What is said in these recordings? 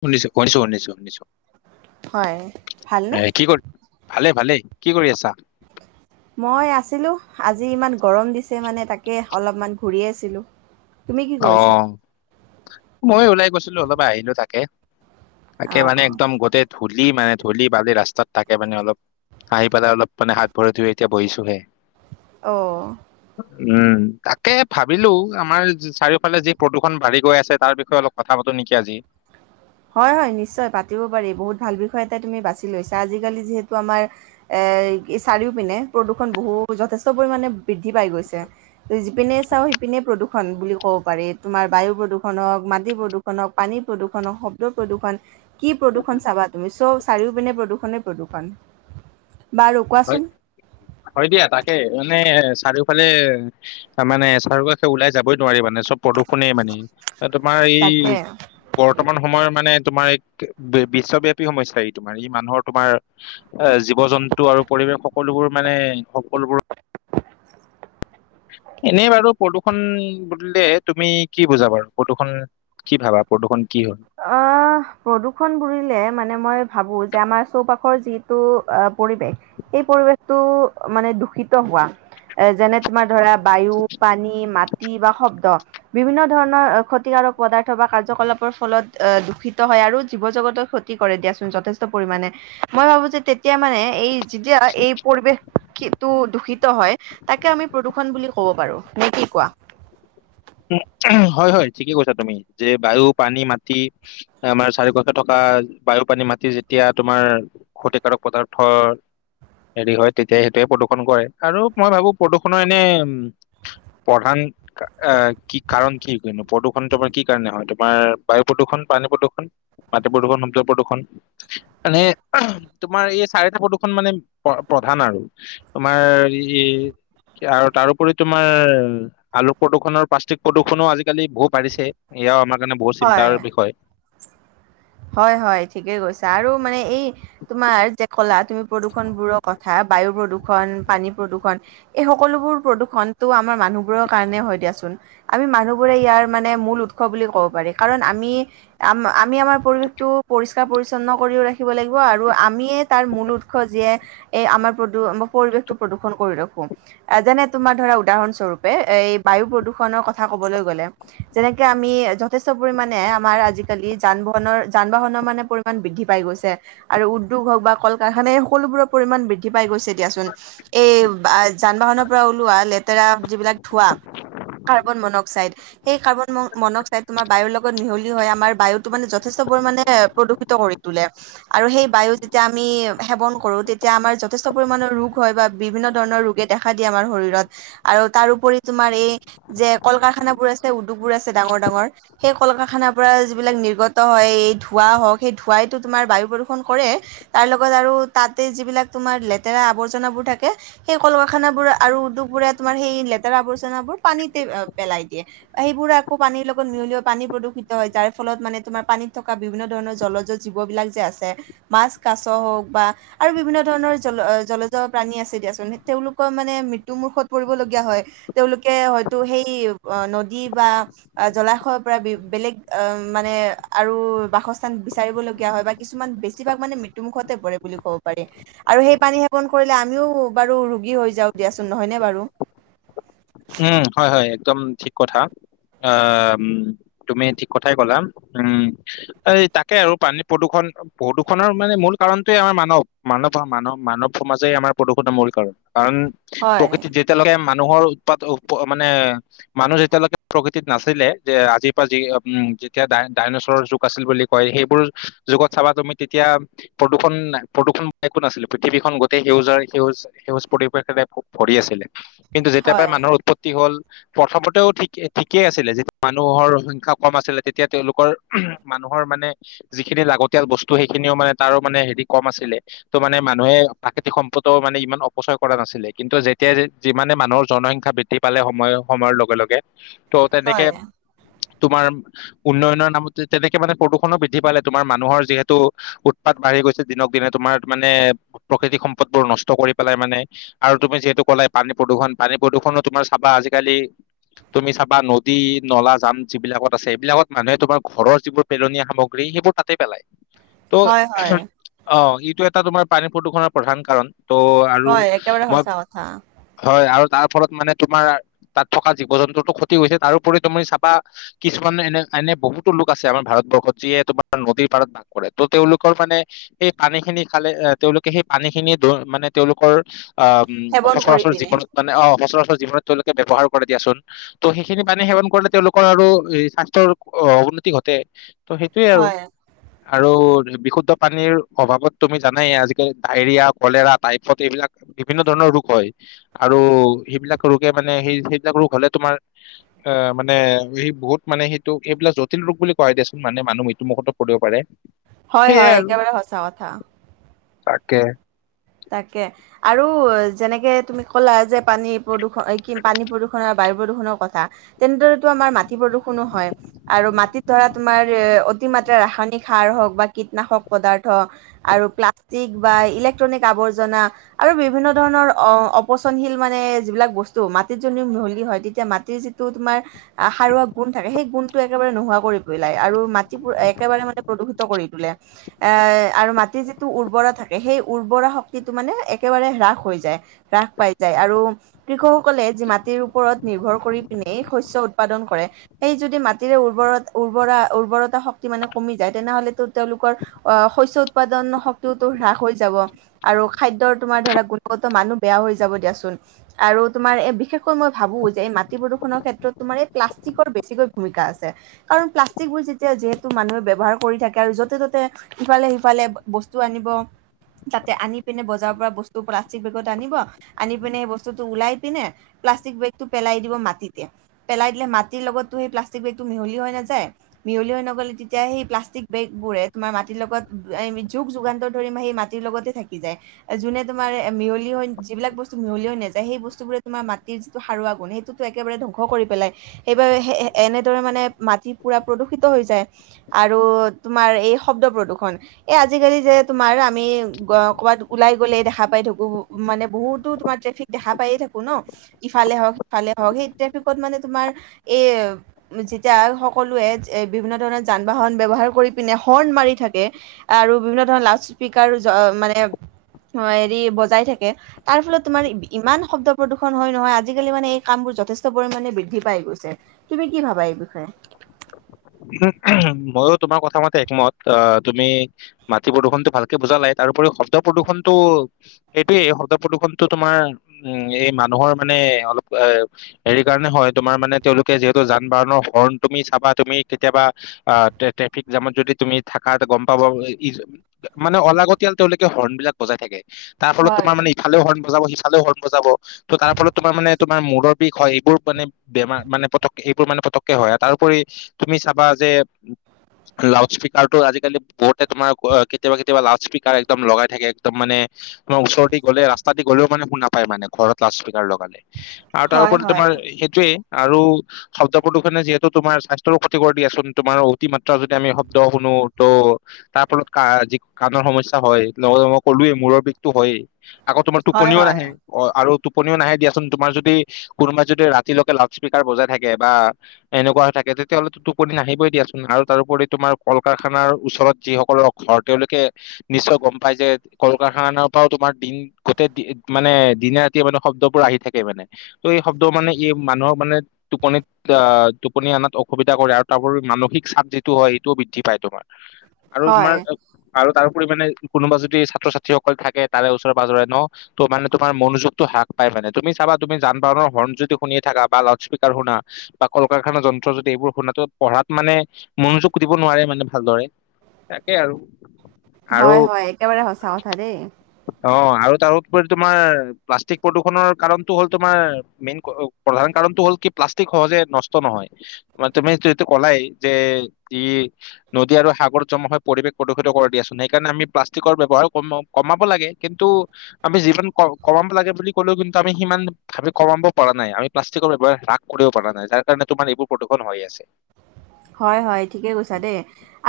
শুনিছোঁ শুনিছোঁ শুনিছোঁ। হয় ভালনে? ভালেই ভালেই, কি কৰি আছা? মই আছিলোঁ আজি ইমান গৰম দিছে মানে তাকে অলপমান ঘূৰি আছিলোঁ। তুমি কি অ কৰিছা? মই ওলাই গৈছিলো অলপ আহিলো তাকে তাকে মানে অঁ একদম গোটেই ধূলি মানে ধূলি বালি ৰাস্তাত তাকে মানে অলপ আহি পেলাই অলপ মানে হাত ভৰি ধুই এতিয়া বহিছোঁ হে। অঁ উম, তাকে ভাবিলো আমাৰ চাৰিওফালে যি প্ৰদূষণ বাঢ়ি গৈ আছে তাৰ বিষয়ে অলপ কথা পাতো নেকি আজি হয় হয় নিশ্চয় পাতিব পাৰি বহুত ভাল বিষয় এটা তুমি বাছি লৈছা আজিকালি যিহেতু আমাৰ এ এই চাৰিওফালে পিনে প্ৰদূষণ বহু যথেষ্ট পৰিমাণে বৃদ্ধি পাই গৈছে যিপিনেই চাও সিপিনে প্ৰদূষণ বুলি ক'ব পাৰি তোমাৰ বায়ু প্ৰদূষণ হওক মাটি প্ৰদূষণ হওক পানী প্ৰদূষণ হওক স শব্দ প্ৰদূষণ কি প্ৰদূষণ চাবা তুমি চ চাৰিও পিনে প্ৰদূষণে প্ৰদূষণ বাৰু হয় কোৱাচোন হয় দিয়া তাকে মানে এ চাৰিওফালে মানে চাৰিও কাষে ওলাই যাবই নোৱাৰি মানে চব প্ৰদূষণে মানে। তোমাৰ এই তাকে বৰ্তমান সময়ৰ মানে তোমাৰ এক বিশ্বব্যাপী সমস্যা ই তোমাৰ ই মানুহৰ তোমাৰ জীৱ জন্তু ন্তু আৰু পৰিৱেশ সকলোবোৰ মানে সকলোবোৰ [inaudible] এনেই বাৰু প্ৰদূষণ বুলিলে তুমি কি বুজা বাৰু, প্ৰদূষণ, কি ভাবা প্ৰদূষণ? কি হয় অ', প্ৰদূষণ বুলিলে মানে মই ভাবো যে আমাৰ চৌপাশৰ যিটো পৰিৱেশ, সেই পৰিৱেশটো মানে দূষিত হোৱা। যেনে তোমাৰ ধৰা বায়ু, পানী, মাটি বা শব্দ বিভিন্ন ধৰণৰ ক্ষতিকাৰক পদাৰ্থ বা কাৰ্যকলাপৰ ফলত অ দূষিত হয় আৰু জীৱ জগতৰ ক্ষতি কৰে দিয়াচোন যথেষ্ট পৰিমাণে, মই ভাবো যে তেতিয়া মানে এই যেতিয়া, এই পৰিৱেশটো দূষিত হয়, তাকে আমি প্ৰদূ্ষণ বুলি ক'ব পাৰোঁ। নে কি কোৱা? [inaudible] উ হয়, হয়। ঠিকে কৈছা তুমি, যে বায়ু, পানী, মাটি আমাৰ চাৰিপাশে থকা বায়ু, পানী, মাটি যেতিয়া তোমাৰ ক্ষতিকাৰক পদাৰ্থৰ হেৰি হয়, তেতিয়াই সেইটোৱে প্ৰদূষণ কৰে। আৰু মই ভাবো প্ৰদূ্ষণৰ এনে প্ৰধান [inaudible] আ কি কাৰণ কি কিয়নো, প্ৰদূষণ তোমাৰ কি কাৰণে হয়, তোমাৰ বায়ু প্ৰদূষণ, পানী প্ৰদূষণ প্ৰদূষন, শব্দ প্ৰদূষণ, মানে তোমাৰ এই চাৰিটা প্ৰদূষণ মানে প্ৰধান আৰু। তোমাৰ ই তাৰোপৰি তোমাৰ আলোক প্ৰদূষণৰ প্লাষ্টিক প্ৰদূষণো আজিকালি বহু বাঢ়িছে, ইয়েও আমাক হয়, হয়, হয় ঠিকেই কৈছা, আৰু মানে এই তোমাৰ যে কলা, তুমি প্ৰদূষণ বোৰৰ কথা বায়ু প্ৰদূষণ, পানী প্ৰদূষণ, এই সকলোবোৰ প্ৰদূষণটো আমাৰ মানুহবোৰৰ কাৰণে হয় দিয়াচোন আমি মানুহ বোৰে ইয়াৰ মানে মূল উৎস বুলি ক'ব পাৰি। কাৰণ আমি, আম আম আমি আমাৰ পৰিবেশটো পৰিস্কাৰ পৰিচন্ন কৰিও ৰাখিব লাগিব আৰু আমিয়েই তাৰ মুল উৎস যিয়ে এই আমাৰ প্ৰদু-পৰিবেশটো প্ৰদূষণ কৰি ৰাখো আ যেনে তোমাৰ ধৰা উদাহৰণ স্বৰূপে এই বায়ু প্ৰদূষণৰ কথা ক'বলৈ গ'লে যেনেকে আমি য থেষ্ট পৰিমাণে আমাৰ আজিকালি যান-বাহনৰ যা- বাহনৰ মানে পৰিমাণ বৃদ্ধি পাই গৈছে আৰু উ উদ্যোগ হওঁক বা কল-কাৰখান এই সকলোবোৰৰ পৰিমাণ বৃদ্ধি পাই গৈছে। দিয়াচোন এই যান-বাহনৰ পৰা ওলোৱা লেতেৰা যিবিলাক ধোঁৱা কাৰ্বন মনক্সাইড সেই কাৰ্বন মন-মনক্সাইড তোমাৰ বায়ুৰ লগত মিহলি হয় আমাৰ বায়ুতো মানে যথেষ্ট পৰিমাণে প্ৰদূষিত কৰি তোলে আৰু সেই বায়ু যেতিয়া আমি সেৱন কৰোঁ তেতিয়া আমাৰ যথেষ্ট পৰিমাণৰ ৰোগ হয় বা বিভিন্ন ধৰণৰ ৰোগে দেখা দিয়ে আমাৰ। শৰীৰত আৰু তাৰোপৰি তোমাৰ এই যে কল-কাৰখানাবোৰ আছে উদ্যোগবোৰ আছে ডাঙৰ ডাঙৰ। সেই কল-কাৰখানাৰ পৰা যিবিলাক নিৰ্গত হয় এই ধোঁৱা হওঁক সেই ধোঁৱাইতো তোমাৰ বায়ু প্ৰদূষণ কৰে। তাৰ লগত আৰু তাতে যিলাক তোমাৰ লেতেৰা আৱৰ্জনাবোৰ থাকে সেই কল-কাৰখানাবোৰ আৰু উদ্যোগবোৰে তোমাৰ সেই লেতেৰা আৱৰ্জনাবোৰ পানীতে পেলাই দিয়ে সেইবোৰে আকৌ পানীৰ লগত লগত মিহিলি পানী প্ৰদূষিত হয় যাৰ ফলত মানে তোমাৰ পানীত থকা বিভিন্ন ধৰণৰ জলজ জীৱবিলাক যে আছে। মাছ, কাছ হওঁক বা আৰু বিভিন্ন ধৰণৰ জল জলজ প্ৰাণী আছে দিয়াচোন তেওঁলোকৰ মানে নে মৃত্যু মুখত পৰিবলগীয়া হয় তেওঁলোকে হয়তো সেই নদী বা অ', জলাশয়ৰ পৰা বেলেগ অ', মানে আৰু বাসস্থান বিচাৰিবলগীয়া হয় বা কিছুমান বেছিভাগ মানে মৃত্যুমুখতে পৰে বুলি ক'ব পাৰি আৰু সেই পানী সেৱন কৰিলে আমিও বাৰু ৰোগী হৈ যাওঁক দিয়াচোন, নহয়নে বাৰু? উম, হয়, হয়, একদম ঠিক কথা। অ', তুমি ঠিক কথাই ক'লা উম, এই তাকে আৰু পানী প্ৰদূষণ প্ৰদূষণৰ মানে মূল কাৰণটোয়ে আমাৰ মানৱ, মানৱ, মানৱ, মানৱ সমাজে আমাৰ প্ৰদূষণৰ মূল কাৰণ। কাৰণ হয়, প্ৰকৃতিত যেতিয়ালৈকে মানুহৰ উৎপাত মানে মানুহ যেতিয়ালৈকে প্ৰকৃতিত নাছিলে যে আজিৰ পৰা যি উম যেতিয়া দাই ডাইনচৰৰ যুগ আছিল বুলি কয় সেইবোৰ যুগত চাবা তুমি তেতিয়া প্ৰদূষণ প্ৰদূষণ একো নাছিলে পৃথিৱীখন গোটেই সেউজৰ সেউজ সেউজ পৰিবেশেৰে খুব ভৰি আছিলে। কিন্তু যেতিয়াৰ পৰা হয়, মানুহৰ উৎপত্তি হ'ল প্ৰথমতেও ঠিক ঠিকেই আছিলে যেতিয়া মানুহৰ সংখ্যা কম আছিলে তেতিয়া তেওঁলোকৰ মানুহ মানুহৰ মানে যিখিনি লাগতিয়াল বস্তু সেইখিনিও মানে তাৰো মানে হেৰি কম আছিলে ত' মানে মানুহে প্ৰাকৃতিক সম্পদও মানে ইমান অপচয় কৰা নাছিলে কিন্তু যেতিয়া যিমানে মানুহৰ জনসংখ্যা বৃদ্ধি পালে সময় সময়ৰ লগে লগে ত' তেনেকে। হয়, তোমাৰ উন্নয়নৰ নামতে তেনেকে মানে প্ৰদূষণো বৃদ্ধি পালে তোমাৰ মানুহৰ যিহেতু উৎপাত। দিনে তোমাৰ মানে প্ৰকৃতিক সম্পদবোৰ নষ্ট কৰি পেলাই মানে আৰু তুমি যিহেতু ক'লাই। পানী প্ৰদূষণ পানী প্ৰদূষণো তোমাৰ চাবা আজিকালি তুমি চাবা নদী নলা জান যিবিলাকত আছে এইবিলাকত মানুহে তোমাৰ ঘৰৰ যিবোৰ পেলনীয়া সামগ্ৰী সেইবোৰ তাতে পেলায় ত' হয়, হয়, অ এইটো এটা তোমাৰ পানী প্ৰদূষণৰ প্ৰধান কাৰণ ত' আৰু হয়, একেবাৰে মই সঁচা কথা হয় আৰু তাৰ ফলত মানে তোমাৰ তাত থকা জীৱ জন্তুতো ক্ষতি হৈছে তাৰোপৰি তুমি চাবা কিছুমান এনে এনে বহুতো লোক আছে আমাৰ ভাৰতবৰ্ষত যিয়ে তোমাৰ নদীৰ পাৰত বাস কৰে তো তেওঁলোকৰ মানে সেই পানী খিনি। খালে তেওঁলোকে সেই পানী খিনিয়ে মানে তেওঁলোকৰ আহ সেৱন কৰি সচৰাচৰ পিনে জীৱনত মানে অ 'সচৰাচৰ জীৱনত তেওঁলোকে ব্যৱহাৰ কৰে দিয়াচোন ত সেইখিনি পানী সেৱন কৰিলে তেওঁলোকৰ আৰু স্বাস্থ্যৰ উন্নতি ঘটে ত সেইটোৱে আৰু হয়, আৰু বিশুদ্ধ পানীৰ অভাৱত তুমি জানাই আজিকালি ডায়েৰিয়া কলেৰা টাইফয়েড এইবিলাক বিভিন্ন ধৰণৰ ৰোগ হয়। আৰু সেইবিলাক ৰোগে মানে সেই সেইবিলাক ৰোগ হলে তোমাৰ অ মানে সি বহুত। মানে সেইটো এইবিলাক জটিল ৰোগ বুলি কোৱাই দিয়াচোন মানে মানুহ মৃত্যু মুখতো পৰিব পাৰে। হয়- সেয়াই হয় আৰু। একেবাৰে সঁচা কথা তাকে। তাকে আৰু যেনেকে তুমি ক'লা যে পানী প্ৰদূষণ কি পানী প্ৰদূষণৰ বাবে। বায়ু প্ৰদূষণৰ কথা তেন্তেতো মাটি প্ৰদূষণো হয় আৰু মাটিত ধৰা। অতিমাত্ৰা ৰাসায়নিক সাৰ হওঁক বা কীটনাশক পদাৰ্থ আৰু প্লাষ্টিক বা ইলেক্ট -ক্ট্ৰনিক আবৰ্জনা আৰু বিভিন্ন ধৰণৰ অপচনশীল মানে যিবিলাক বস্তু মাটিত [unintelligible] মিহলি হয় তেতিয়া মাটিৰ যিটো তোমাৰ সাৰুৱা গুণ থাকে সেই গুণটো একেবাৰে নোহোৱা কৰিব লাই আৰু মাটিবোৰ একেবাৰে মানে প্ৰদূষিত কৰি তোলে এ আৰু মাটিৰ যিটো উৰ্বৰা থাকে সেই উৰ্বৰা শক্তিটো মানে একেবাৰে হ্ৰাস হৈ যায় হ্ৰাস পাই যায় আৰু কৃষকসকলে যি মাত মিৰ ওপৰত নিৰ্ভৰ কৰি পিনে শস্য উৎপাদন কৰে সেই যদি মাটিৰে উৰ্বৰত উৰ্বৰা উৰ্বৰতা শক্তি মানে কমি যায় তেনেহলেতো তেওঁলোকৰ অ শস্য উৎপাদন শক্তিওো হ্ৰাস হৈ যায়। যাব আৰু খাদ্যৰ তোমাৰ ধ গুণ মানু বেয়া হৈ যাব দিয়াোন আৰু তুমাৰ বিশেষ ভ মাটি প্ৰদূষণৰ প [unintelligible] যেতিয়া যিহেতু মানুহে ব ব্যৱহাৰ কৰি থাকে আৰু য'তে ত'তে সিফালে সিফালে বস্তু আনিব। তাতে আনি পিনে বজাৰৰ পৰা বস্তু প্লাষ্টিক বেগত আনিব আনি পিনে সেই বস্তুতটো ওলাই পিনে প্লাষ্টিক বেগটো পেলাই দিব মাটিতে পেলাই দিলে মাটিৰ লগততো সেই প্লাষ্টিক বেগটো মিহলি হৈ নাযায়। মিহলি হৈ নগলে তেতিয়া সেই প্লাষ্টিক বেগবোৰে তোমাৰ মাটিৰ লগত যোগ যুগান্ত ধৰিম সেই মাট লগতে থাকি যায় যোনে তোমাৰ মিহলি হৈ যিবিলাক বস্তু মিহলি হৈ নাযায়। সেই বস্তুবোৰে তোমাৰ মাটি যিটো সাৰুৱ গুণ সেইটোতো একেবাৰে ধ্বংস কৰি পেলাই সেইবাবে এনেদৰে মানে মাটি পুৰা প্ৰদূষণ হৈ যায় আৰু তোমাৰ এই শব্দ প্ৰদূ্ষন এই আজিকালি যে তোমাৰ আমি ক'বাত ওলাই গ'লে দেখা পাই থাকো মানে বহুতো তোমাৰ ট্ৰেফিক দেখা পায়ে থাকো ন ইফালে হওক সিফালে হওক সেই ট্ৰেফিকত মানে তোমাৰ এই যেতিয়া সকলোৱে বিভিন্ন ধৰণৰ যান বাহন বৱহাৰ কৰি পিনে হৰ্ণ মাৰি থাকে আৰু বিভিন্ন ধৰণৰ লাউড স্পকাৰ মানে অ, হেৰি বজাই থাকে তাৰ ফলত তোমাৰ ইমান শব্দ প্ৰদূষন হয় নহয় আজিকালি মানে এই কামোৰ যথেষ্ট পৰিমণে বৃদ্ধি পাই গৈছে তুমি কি ভাবা এই বিষয়ে [inaudible] [unintelligible] ময়ো তোমাৰ কথা মাতে একমত অ তুমি মাটি প্ৰদূষণতটো ভালকে বুজা লাই তাত তাৰোপৰি শব্দ প্ৰদূষণটো সেইটোয়ে শব্দ প্ৰদূ্ষণতটো তোমাৰ উম এই মানুহৰ মানে অলপ এ হেৰি কাৰণে হয় তোমাৰ মানে তেওঁলোকে যিহেতু যান বাহনৰ হৰ্ণ তুমি চাবা তুমি কেতিয়াবা অ, ট্ৰেফিক জামত যদি তুমি থাক গম পাব মানে অলাগতি তেওঁলোকে হৰ্ণ বিলাক বজাইাকে তাৰ ফলত হয় তোমাৰ মানে ইফালে হৰ্ণ বজাব চালও হল নাজাব ত তাৰ ফলত তোমাৰ মানে তোমাৰ মূৰ বিষ হয়। এইবোৰ মানে বেমাৰ মানে পতক এইবোৰ মানে পতককে হয়, তাৰওপৰি তুমি চাবা যে লাউডস্পীকাৰতো আজিকালি বৰ্টে তোমাৰ কেতিয়াবা কেতিয়াবা লাউডস্পীকাৰ একদম লগাই থাকে। একদম মানে তাৰ ওচৰতে গলে ৰাস্তা দি গ'লেও মানে শু নাপায় মানে ঘৰত লাউডস্পীকাৰ লগালি আৰু হয় তাৰোপৰি হয় তোমাৰ সেইটোয়ে আৰু শব্দ প্ৰদূষনে যিহেতু তোমাৰ স্বাস্থ্য ক্ষতি দিয়াচোন তোমাৰ অতিমাত্ৰা যদি আমি শব্দ শুনো ত তাৰ ফলত কা যি কাণত সমস্যা হয় লগতে মই ক'লোৱে মূৰ বিগতটো হয়েই আকৌ তোমাৰ হয় টোপনিও হয় নাহে অ আৰু টোপনিও নাহে দিয়াচোন তোমাৰ যদি কোনোবা যদি ৰাতিলৈকে লাউড স্পীকাৰ বজাই থাকে বা এনেকুৱা হৈ থাকে। তেঁওলো টোপনি ন আহাহিবই দিয়াচোন আৰু তাৰোপৰি তোমাৰ কল- কাৰখানাৰ ওচৰত যিসকলৰ ঘৰ তেওঁলোকে নিশ্চয় গম পাই যে কল কাৰখানাৰ পৰাও তোমাৰ দিন গোটেই মানে দিনে ৰাতিয়ে মানে শব্দ আহি থাকে মানে এই শব্দ মানে মানুহৰ মানে টোপনি টোপনি অনাত অহু সুবিধা কৰে। আৰু তাৰো মানসিক চাপ যিটো হয় সেইটোও বৃদ্ধি পায় তোমাৰ আৰু তোমাৰ হয় আৰু তাৰ পৰিমাানে কোনোবা যদি ছাত্ৰ ছাত্ৰীসকল থাকে। তাৰে ওচৰে পাজৰে ন ত' মানে তোমাৰ মনোযোগতটো হ্ৰাস পায়। মানে তুমি চাবা তুমি যান বাহনৰ হৰ্ন যদি শুনি থাকা বা লাউড স্পীকাৰ শুনা বা কল কাৰখানা যন্ত্ৰ যদি এইবোৰ শুনাটো পঢ়াত মানে মনোযোগ দিব নোৱাৰে মানে ভালদৰে তাকেই আৰু আৰু হয়, হয়। একেবাৰে সঁচা কথা দেই। অ, আৰু তাৰপৰি তোমাৰ প্লাষ্টিক প্ৰদূষণৰ কাৰণতটো হ'ল তোমাৰ মেইন প্ৰধান কাৰণটো হ'ল কি প্লাষ্টিক সহজে নষ্ট নহয় মান তুমিটো কলাই যে ই নদী আৰু সাগৰ জমা হৈ পৰিৱেশ প্ৰদূষিত কৰা দিয়াচোন সেইকাৰণে আমি প্লাষ্টিকৰ ব্যয়ৱহাৰ কমাব লাগে কিন্তু আমি যিমান কমাব লাগে বুলি ক'লেও, কিন্তু আমি সিমান ভাবি কমাব পৰা নাই, আমি প্লাষ্টিকৰ ব্যৱহাৰ ৰাশ কৰিব পৰাৰ নাই। যাৰ কাৰণে তোমাৰ এইবোৰ প্ৰদূৰষন হৈ আছে। হয়-হয় ঠিকে কৈছা, দেই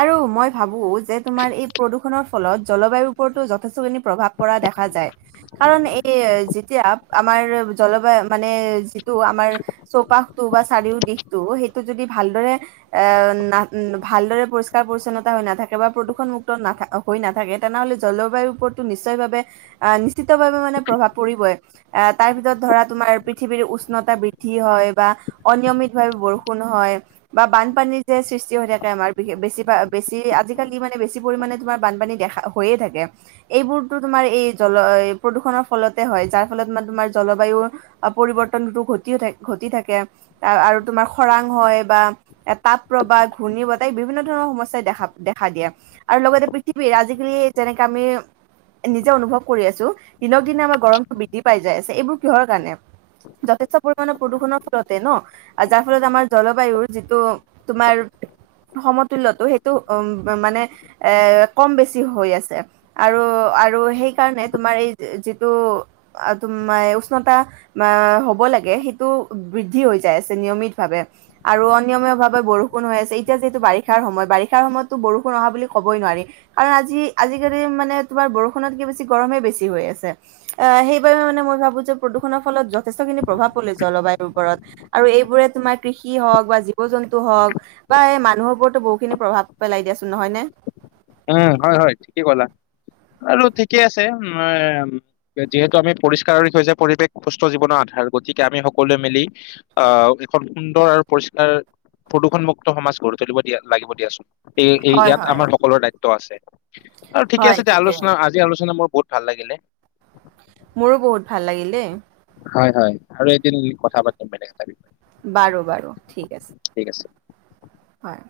আৰু মই ভাবো যে তোমাৰ এই প্ৰদূষণৰ জলবায়ু ওপৰতটো যথেষ্ট খিনি প্ৰভাৱ পৰা দেখা যায় কাৰ জলবা মানে যিটো আমাৰ চৌপাশটো চাৰিও দিশটো সেইটো যদি ভাল। দৰে। এ ভালদৰে পৰিষ্কাৰ পৰি্ছন্নতা হৈ নাথাকে বা প্ৰদূষণমুক্ত না হৈ নাথাকে তেনেহ'লে জলবায়ুৰ ওপৰতটো নিশ্চয় ভাৱে নিশ্চিতভাৱে মানে প্ৰভাৱ পৰিবই তাৰ ভিতৰত ধৰা তোমাৰ পৃথিৱীৰ উষ্ণতা বৃদ্ধি হয় বা অনিয়মিতভাৱে বৰষুণ হয় বা বান বানপানী যে সৃষ্টি হৈ থাকে, আমাৰ বেছি বেছি আজিকালি মানে বেছি পৰিমাণে তোমাৰ বানপানী দেখা হয়ে। থাকে, এইবোৰতো তোমাৰ এই জল প্ৰদূষণৰ ফলতে হয়। যাৰ ফলত মানে তোমাৰ জলবায়ু, পৰিৱৰ্তনটো ঘটিয়ে ঘটি থাকে আৰু তোমাৰ খৰাং হয় বা তাপ প্ৰবাহ, ঘূৰ্ণী বতাহ, বিভিন্ন ধৰণৰ সমস্যাই দেখা দেখা দিয়ে। আৰু লগতে পৃথিৱীৰ আজিকালি তেনেকে আমি নিজে অনুভৱ কৰি আছো, দিনক দিনে আমাৰ গৰমটো বৃদ্ধি পাই যাই আছে। এইবোৰ কিহৰ কাৰণে? যথেষ্ট পৰিমমানে প্ৰদূষণৰ ফলতে ন, আৰু যাৰ ফলত আমাৰ জলবায়ুৰ যিটো তোমাৰ সমতুলয়তো সেইটো উম মানে কম বেছি হৈ আছে। আৰু, আৰু সেইকাৰণে এই তোমাৰ যিটো তোমাৰ উষ্ণতা [unintelligible] লাগে, সেইটো বৃদ্ধি হয় যায় আছে নিয়মিতভাৱে। বৰষুণ হৈ আছে, এতিয়া যিহেতু বাৰিষাৰ সময়ত বাৰিষাৰ সময়তটো বৰষুণ অহা বুলি ক'বই নোৱাৰি। কাৰণ আজি আজি আজিকালি মানে তোমাৰ বৰষুণতকে বেছি গৰমে বেছি হৈ আছে। সেইবাবে মানে মই ভাবো যে প্ৰদু ফলত যথেষ্টখিনি প্ৰভাৱ পৰে জলবায়ুৰ ওপৰত, আৰু এইবোৰে তোমাৰ কৃষি হওক বা জীৱ-জন্তু, হওক বা এই মানুহৰ ওপৰতো বহু খিনি প্ৰভাৱ পেলাই দিয়াচোন। নহয় নে? উম, হয়, হয় ঠিকেই ক'লা। আৰু ঠিকে আছে উম, যিহেতু আমি পৰিষ্কাৰ ৰি হৈছে পৰিৱেশ সুস্থ জীৱনৰ আধ ভাল গতিকে আমি সকলোৱে মিলি অহ, এখন সুন্দৰ আৰু পৰিষ্কাৰ প্ৰদূষণমুক্ত সমাজ গঢ়ি তুলিব দিয়া লাগিব দিয়াচোন। এই এই হয় ইয়াত হয় আমাৰ সকলোৰ দায়িত্ব আছে আৰু ঠিকে আছে এতিয়া আলোচনা আজি আলোচনা মোৰ বহুত ভাল লাগিলে। মোৰো বহুত ভাল লাগিল দেই। হয়, হয় আৰু এদিন কথা পাতিম বেলে কটা বি বাৰু বাৰু ঠিক আছে, আছে হয়।